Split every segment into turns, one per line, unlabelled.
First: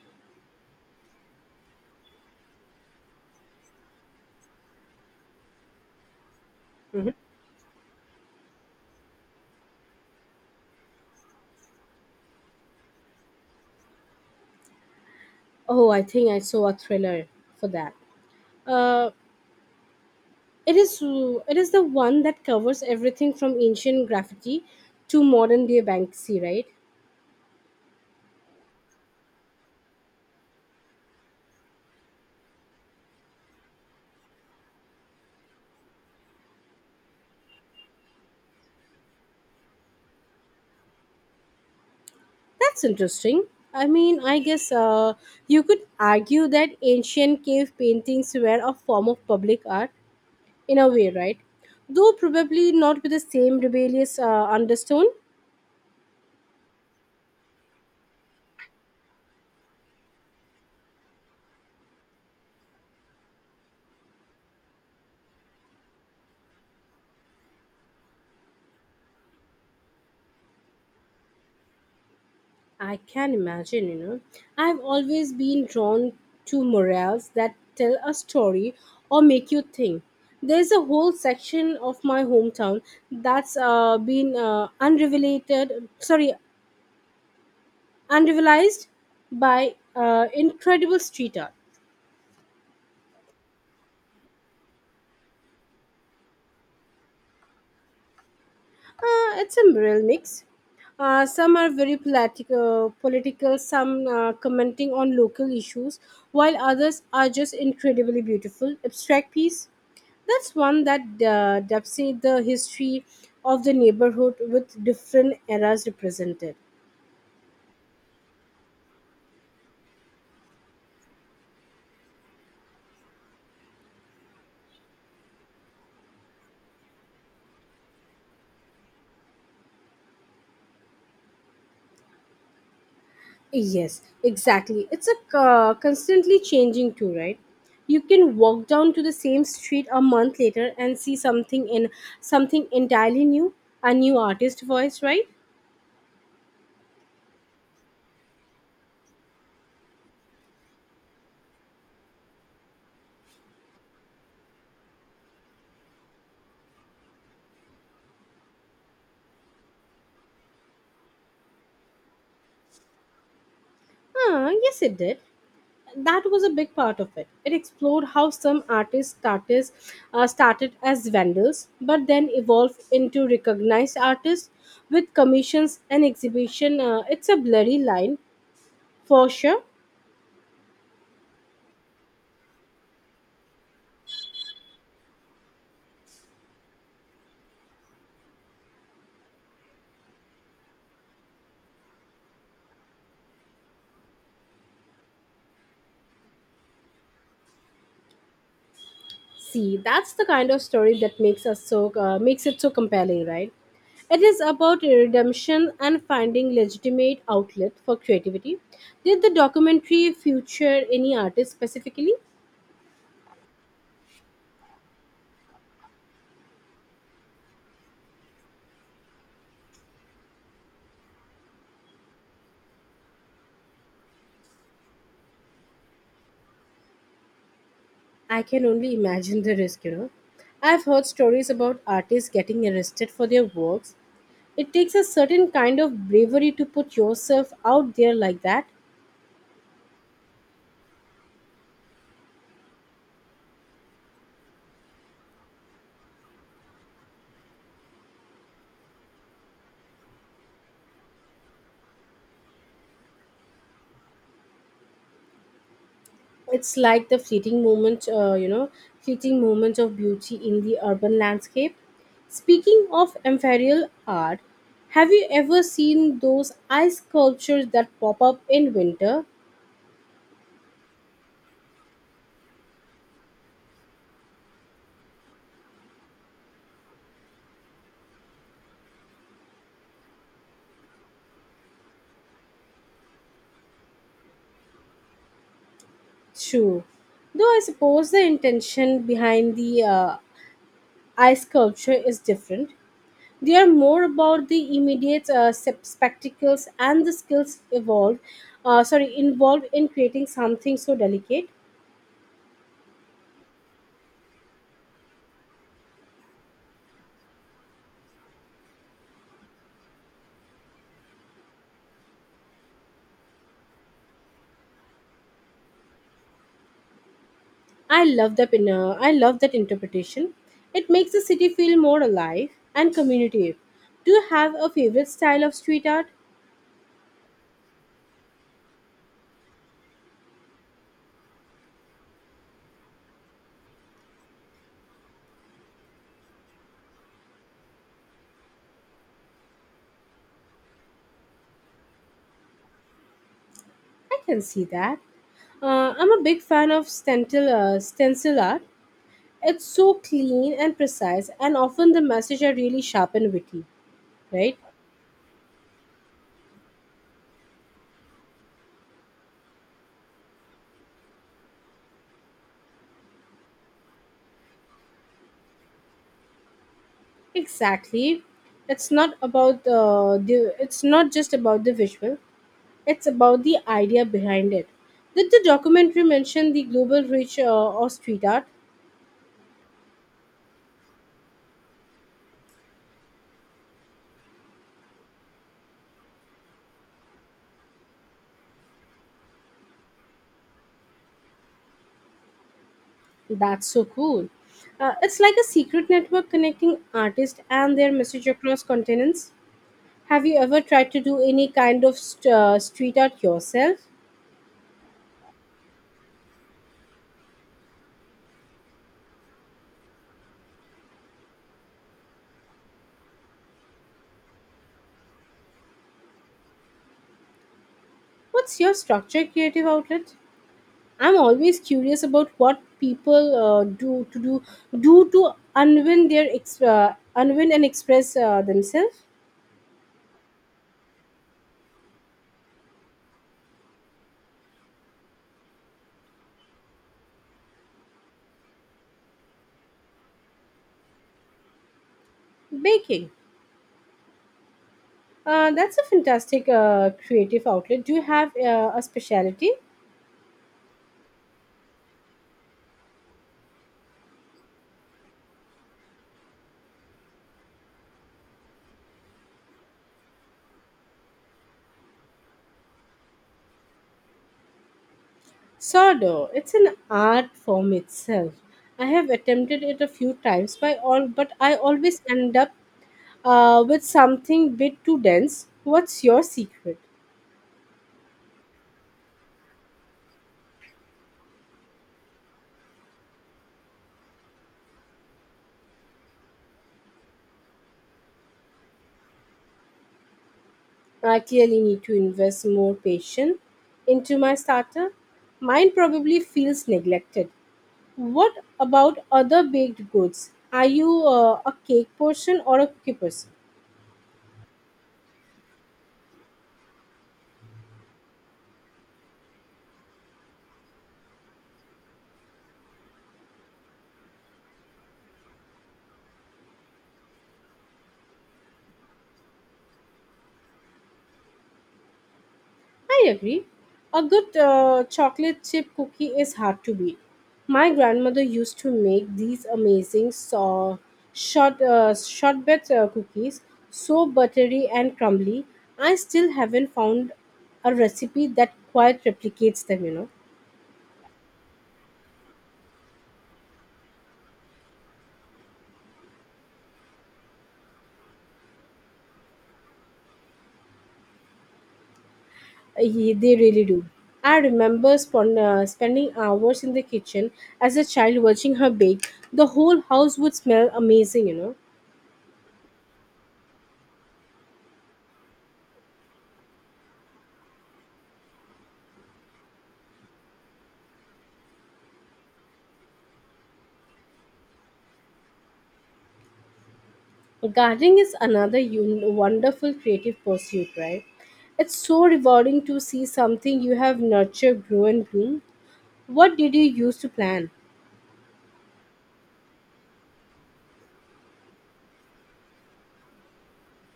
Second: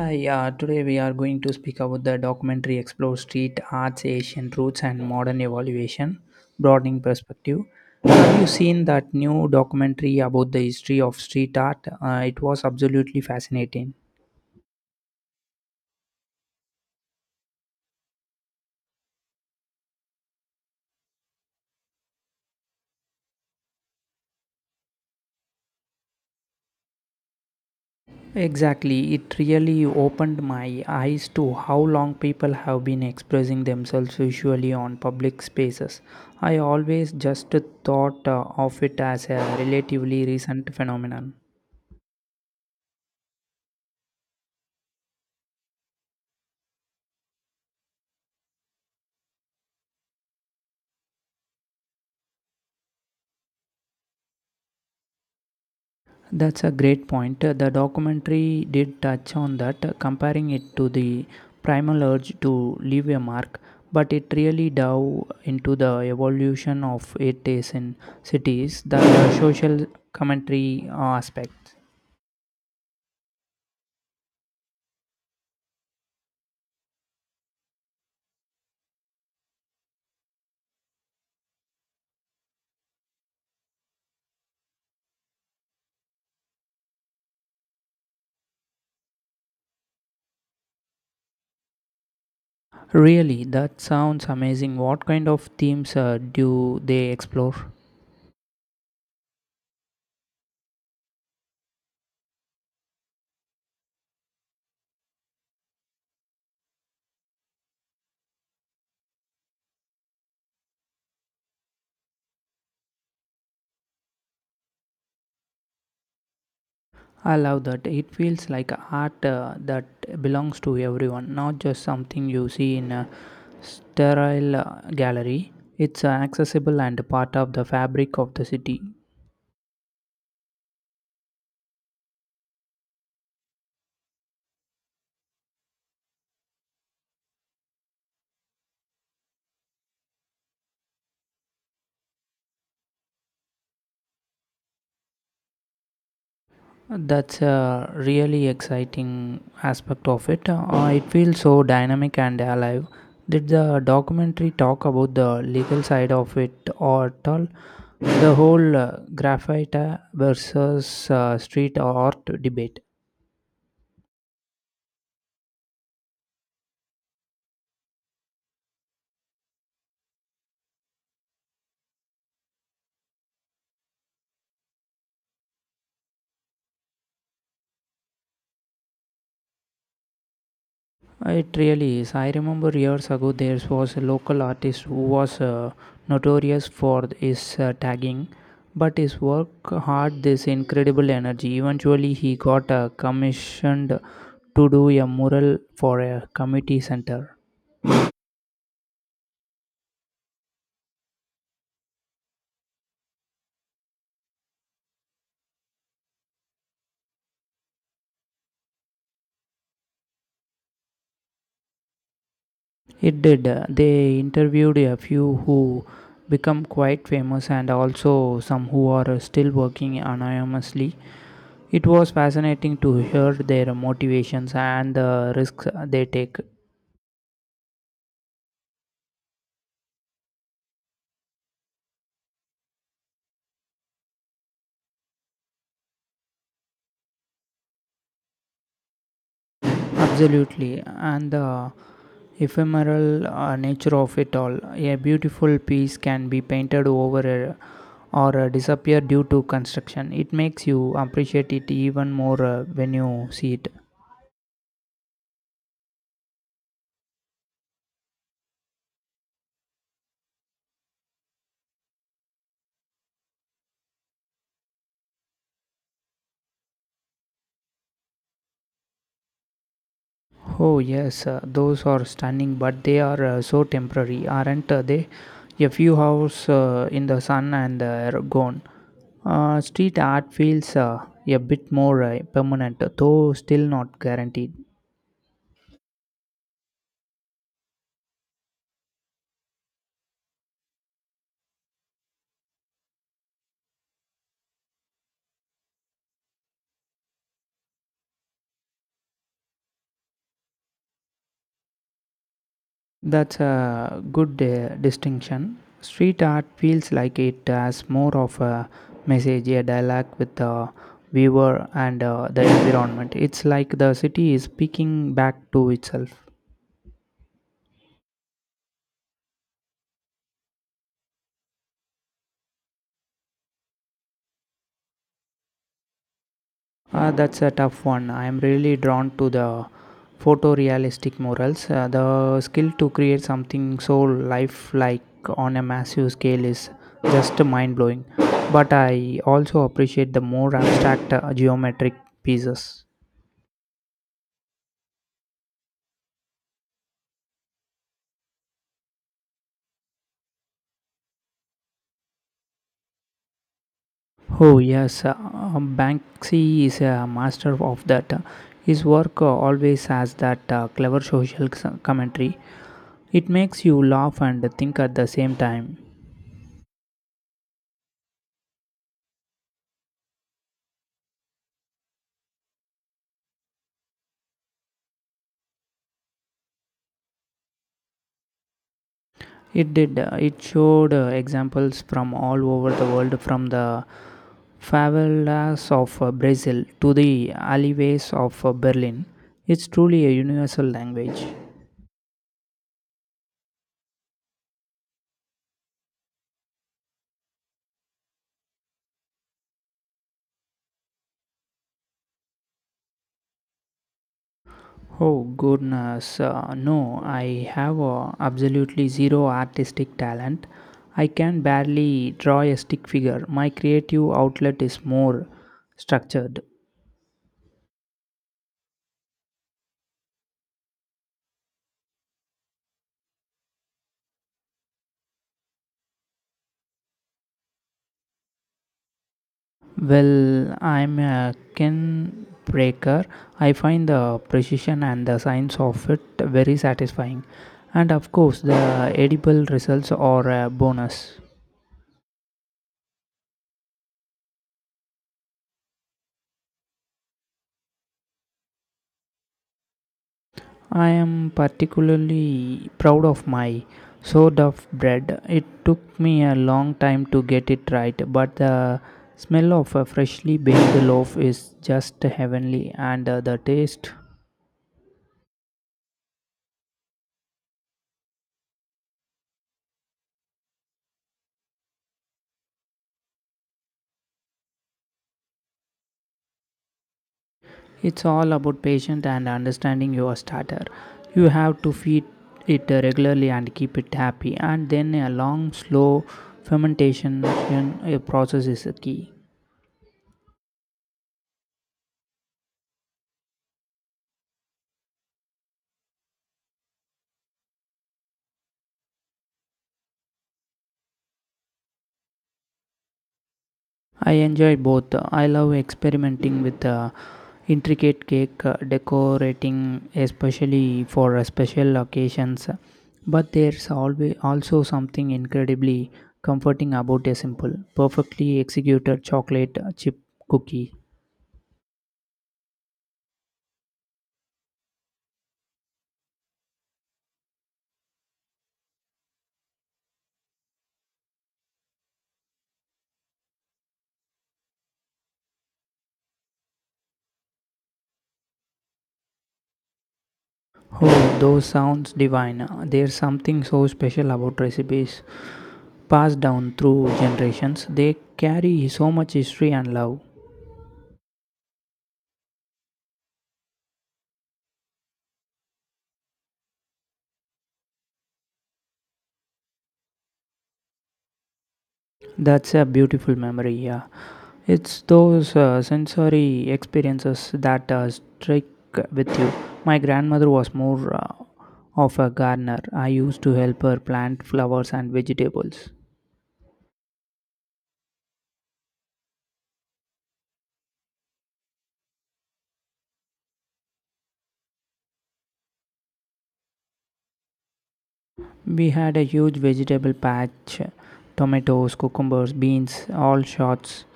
Hi, yeah, today we are going to speak about the documentary Explore Street Art's Asian Roots and Modern Evaluation, Broadening Perspective. Have you seen that new documentary about the history of street art? It was absolutely fascinating.
Oh, I think I saw a thriller for that. Uh, it is it is the one that covers everything from ancient graffiti to modern day Banksy, right?
Exactly, it really opened my eyes to how long people have been expressing themselves visually on public spaces. I always just thought of it as a relatively recent phenomenon.
That's interesting. I mean, I guess you could argue that ancient cave paintings were a form of public art in a way, right? Though probably not with the same rebellious undertone.
That's a great point. The documentary did touch on that, comparing it to the primal urge to leave a mark, but it really dove into the evolution of it is in cities, the social commentary aspect.
I can imagine, you know. I've always been drawn to murals that tell a story or make you think. There's a whole section of my hometown that's been unrevelated, sorry, unrevelized by incredible street art.
Really, that sounds amazing. What kind of themes do they explore?
It's a real mix. Some are very political, some commenting on local issues, while others are just incredibly beautiful, abstract piece. That's one that depicts the history of the neighborhood with different eras represented.
I love that. It feels like art that belongs to everyone, not just something you see in a sterile gallery. It's accessible and part of the fabric of the city.
Yes, exactly. It's a constantly changing too, right? You can walk down to the same street a month later and see something entirely new, a new artist voice, right?
That's a really exciting aspect of it. It feels so dynamic and alive. Did the documentary talk about the legal side of it or at all? The whole graffiti versus street art debate.
Ah, yes, it did. That was a big part of it. It explored how some started as vendors, but then evolved into recognized artists with commissions and exhibition. It's a blurry line for sure.
It really is. I remember years ago there was a local artist who was notorious for his tagging, but his work had this incredible energy. Eventually, he got commissioned to do a mural for a community center.
See, that's the kind of story that makes it so compelling, right? It is about redemption and finding legitimate outlet for creativity. Did the documentary feature any artist specifically?
It did. They interviewed a few who become quite famous and also some who are still working anonymously. It was fascinating to hear their motivations and the risks they take.
I can only imagine the risk, you know. I've heard stories about artists getting arrested for their works. It takes a certain kind of bravery to put yourself out there like that.
Absolutely, and the ephemeral nature of it all. A beautiful piece can be painted over, or disappear due to construction. It makes you appreciate it even more when you see it.
It's like the fleeting moment of beauty in the urban landscape. Speaking of amphoterial art, have you ever seen those ice sculptures that pop up in winter?
Oh, yes, those are stunning, but they are so temporary, aren't they? A few hours in the sun and are gone. Street art feels a bit more permanent, though still not guaranteed.
True. Though I suppose the intention behind the ice sculpture is different. They are more about the immediate spectacles and the involved in creating something so delicate.
That's a good distinction. Street art feels like it has more of a message, a dialogue with the viewer and the environment. It's like the city is speaking back to itself.
I love that interpretation. It makes the city feel more alive and community. Do you have a favorite style of street art?
That's a tough one. I'm really drawn to the photorealistic murals. The skill to create something so lifelike on a massive scale is just mind blowing. But I also appreciate the more abstract geometric pieces.
I can see that. I'm a big fan of stencil art. It's so clean and precise, and often the message are really sharp and witty,
Oh,
right?
yes, Banksy is a master of that. His work always has that clever social commentary. It makes you laugh and think at the same time.
Exactly. It's not just about the visual. It's about the idea behind it. Did the documentary mention the global reach of street art?
It did. It showed examples from all over the world, from the favelas of Brazil to the alleyways of Berlin. It's truly a universal language.
That's so cool. It's like a secret network connecting artists and their message across continents. Have you ever tried to do any kind of street art yourself?
Oh goodness, no, I have absolutely zero artistic talent. I can barely draw a stick figure. My creative outlet is more structured.
What's your structure creative outlet? I'm always curious about what people do to unwin and express themselves.
Well, I'm a ken breaker. I find the precision and the science of it very satisfying. And of course, the edible results are a bonus.
Baking, that's a fantastic creative outlet. Do you have a specialty?
I am particularly proud of my sourdough of bread. It took me a long time to get it right, but the smell of a freshly baked loaf is just heavenly, and the taste.
Sourdough, it's an art form itself. I have attempted it a few times, by all, but I always end up with something bit too dense. What's your secret?
It's all about patience and understanding your starter. You have to feed it regularly and keep it happy, and then a long, slow fermentation process is a key.
I clearly need to invest more patience into my starter. Mine probably feels neglected. What about other baked goods? Are you a cake person or a cookie person?
I enjoy both. I love experimenting with intricate cake decorating, especially for special occasions. But there's always also something incredibly comforting about a simple, perfectly executed chocolate chip cookie.
I agree. A good chocolate chip cookie is hard to beat. My grandmother used to make these amazing shortbread cookies, so buttery and crumbly. I still haven't found a recipe that quite replicates them, you know.
Oh, those sounds divine. There's something so special about recipes passed down through generations. They carry so much history and love.
They really do. I remember spending hours in the kitchen as a child watching her bake. The whole house would smell amazing, you know.
That's a beautiful memory, yeah. It's those sensory experiences that strike with you. My grandmother was more of a gardener. I used to help her plant flowers and vegetables.
Gardening is another wonderful creative pursuit, right? It's so rewarding to see something you have nurtured grow and bloom. What did you use to plan?
We had a huge vegetable patch tomatoes, cucumbers, beans, all sorts,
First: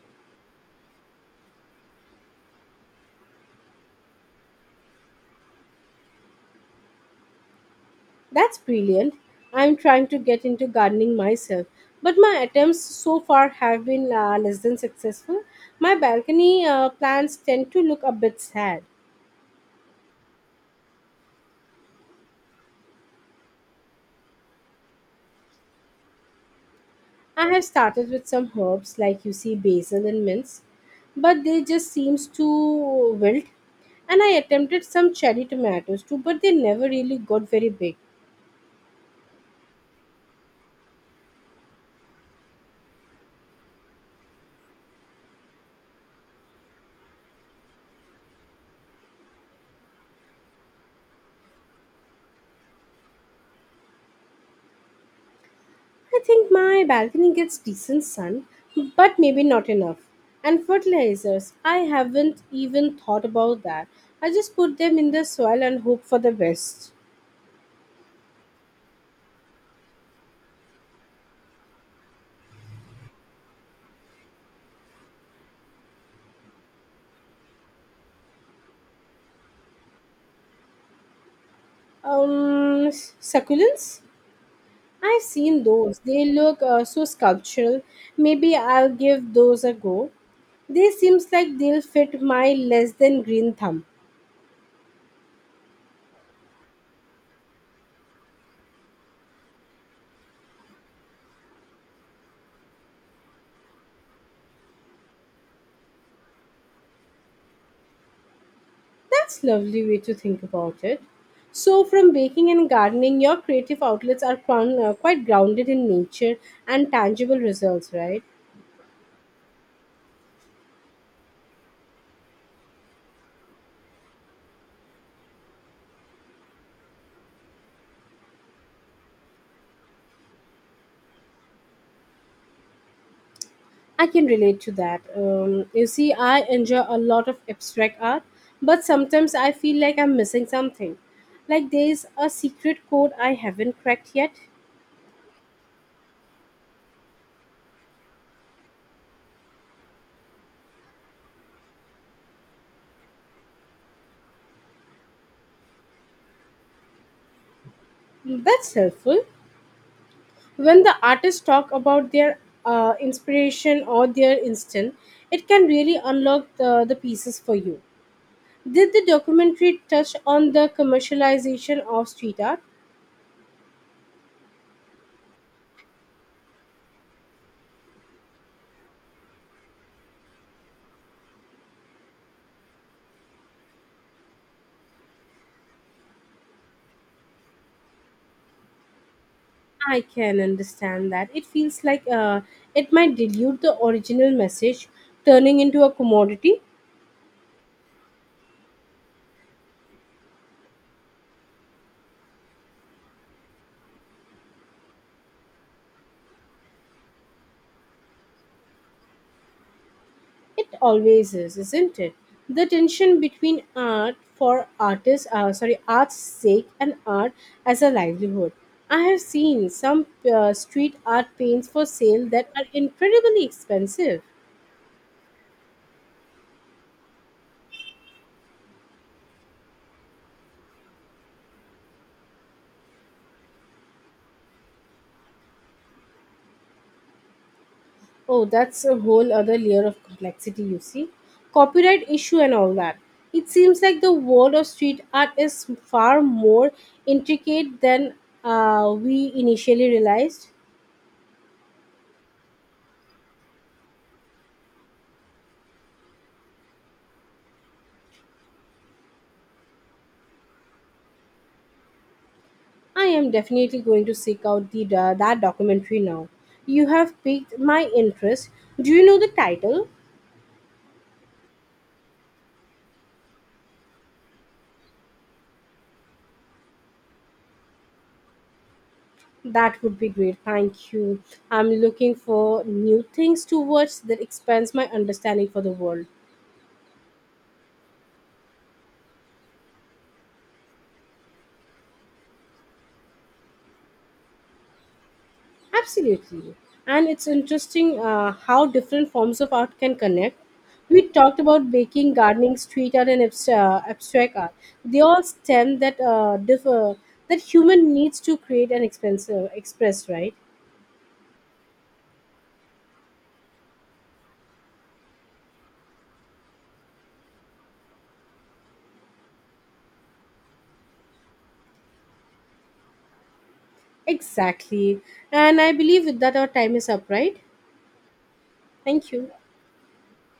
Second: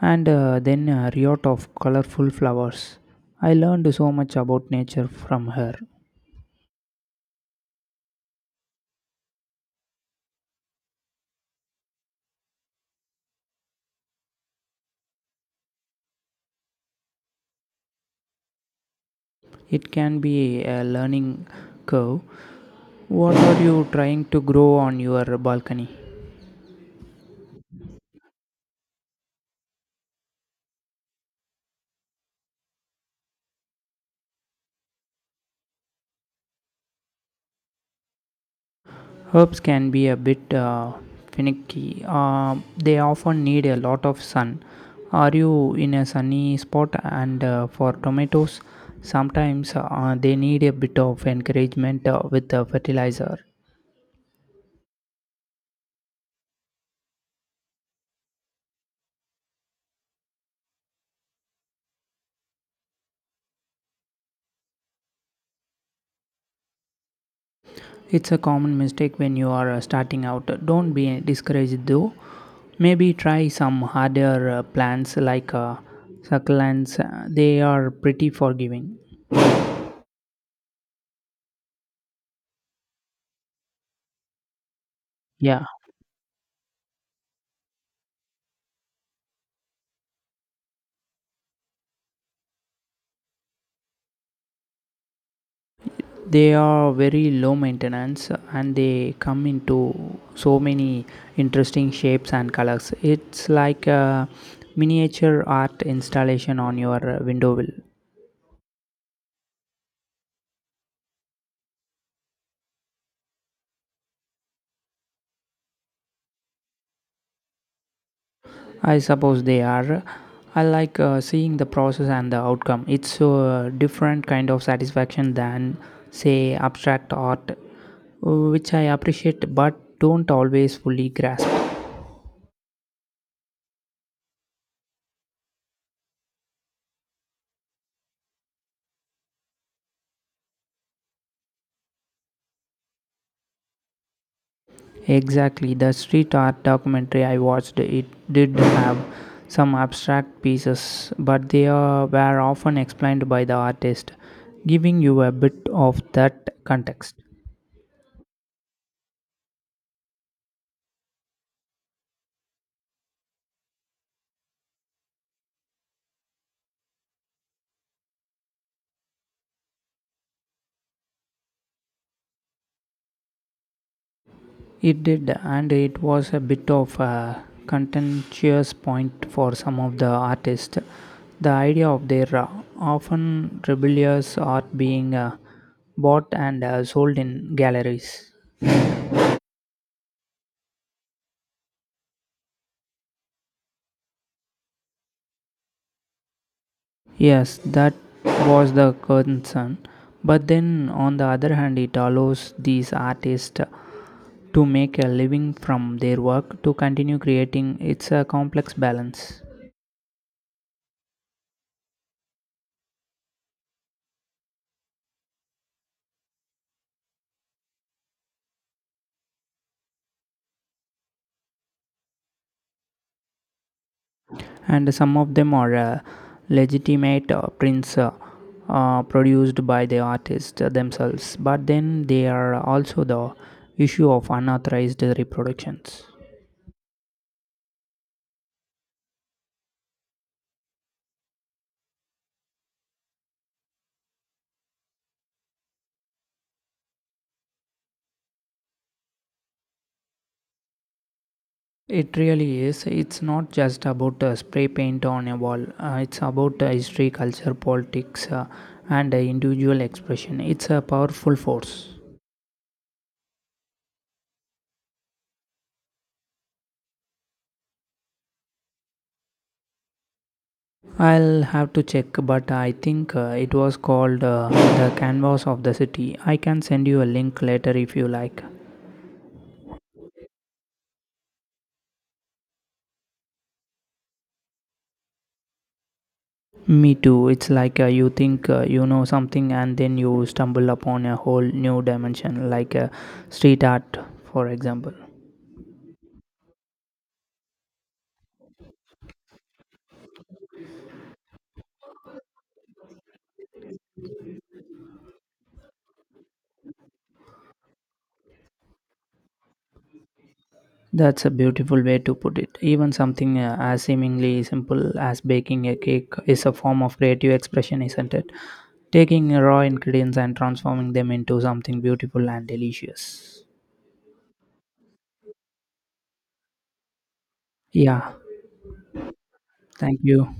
and then a riot of colorful flowers. I learned so much about nature from her.
That's brilliant. I'm trying to get into gardening myself, but my attempts so far have been less than successful. My balcony plants tend to look a bit sad.
It can be a learning curve. What are you trying to grow on your balcony?
I have started with some herbs like you see basil and mint, but they just seems to wilt. And I attempted some cherry tomatoes too, but they never really got very big.
Herbs can be a bit finicky. They often need a lot of sun. Are you in a sunny spot? And for tomatoes, sometimes they need a bit of encouragement with a fertilizer.
I think my balcony gets decent sun, but maybe not enough. And fertilizers, I haven't even thought about that. I just put them in the soil and hope for the best.
It's a common mistake when you are starting out. Don't be discouraged though. Maybe try some harder plants like succulents. They are pretty forgiving.
Succulents? I've seen
Yeah.
those. They look so sculptural. Maybe I'll give those a go. They seems like they'll fit my less than green thumb.
They are very low maintenance and they come into so many interesting shapes and colors. It's like a miniature art installation on your window wheel.
That's lovely way to think about it. So from baking and gardening, your creative outlets are quite grounded in nature and tangible results, right?
I suppose they are. I like seeing the process and the outcome. It's a different kind of satisfaction than, say, abstract art, which I appreciate but don't always fully grasp.
I can relate to that. You see, I enjoy a lot of abstract art, but sometimes I feel like I'm missing something. Like there's a secret code I haven't cracked yet.
Exactly, the street art documentary I watched, it did have some abstract pieces, but they were often explained by the artist, giving you a bit of that context.
That's helpful. When the artists talk about their inspiration or their instant, it can really unlock the pieces for you. Did the documentary touch on the commercialization of street art?
It did, and it was a bit of a contentious point for some of the artists. The idea of their often rebellious art being bought and sold in galleries.
I can understand that. It feels like it might dilute the original message, turning into a commodity.
Yes, that was the concern. But then, on the other hand, it allows these artists to make a living from their work to continue creating. It's a complex balance.
It always is, isn't it? The tension between art's sake and art as a livelihood. I have seen some street art paints for sale that are incredibly expensive.
And some of them are legitimate prints produced by the artists themselves. But then, they are also the issue of unauthorized reproductions.
Oh, that's a whole other layer of complexity, you see. Copyright issue and all that. It seems like the world of street art is far more intricate than we initially realized.
It really is. It's not just about spray paint on a wall. It's about history, culture, politics, and individual expression. It's a powerful force.
I am definitely going to seek out that documentary now. You have piqued my interest. Do you know the title?
I'll have to check, but I think it was called the canvas of the city. I can send you a link later if you like.
That would be great. Thank you. I'm looking for new things to watch that expands my understanding for the world.
Me too. It's like you think you know something and then you stumble upon a whole new dimension, like street art, for example.
Absolutely. And it's interesting how different forms of art can connect. We talked about baking, gardening, street art, and abstract art. They all stem that differ that human needs to create and express, right?
That's a beautiful way to put it. Even something as seemingly simple as baking a cake is a form of creative expression, isn't it? Taking raw ingredients and transforming them into something beautiful and delicious.
Exactly. And I believe with that our time is up, right?
Yeah,
Thank you.
thank you.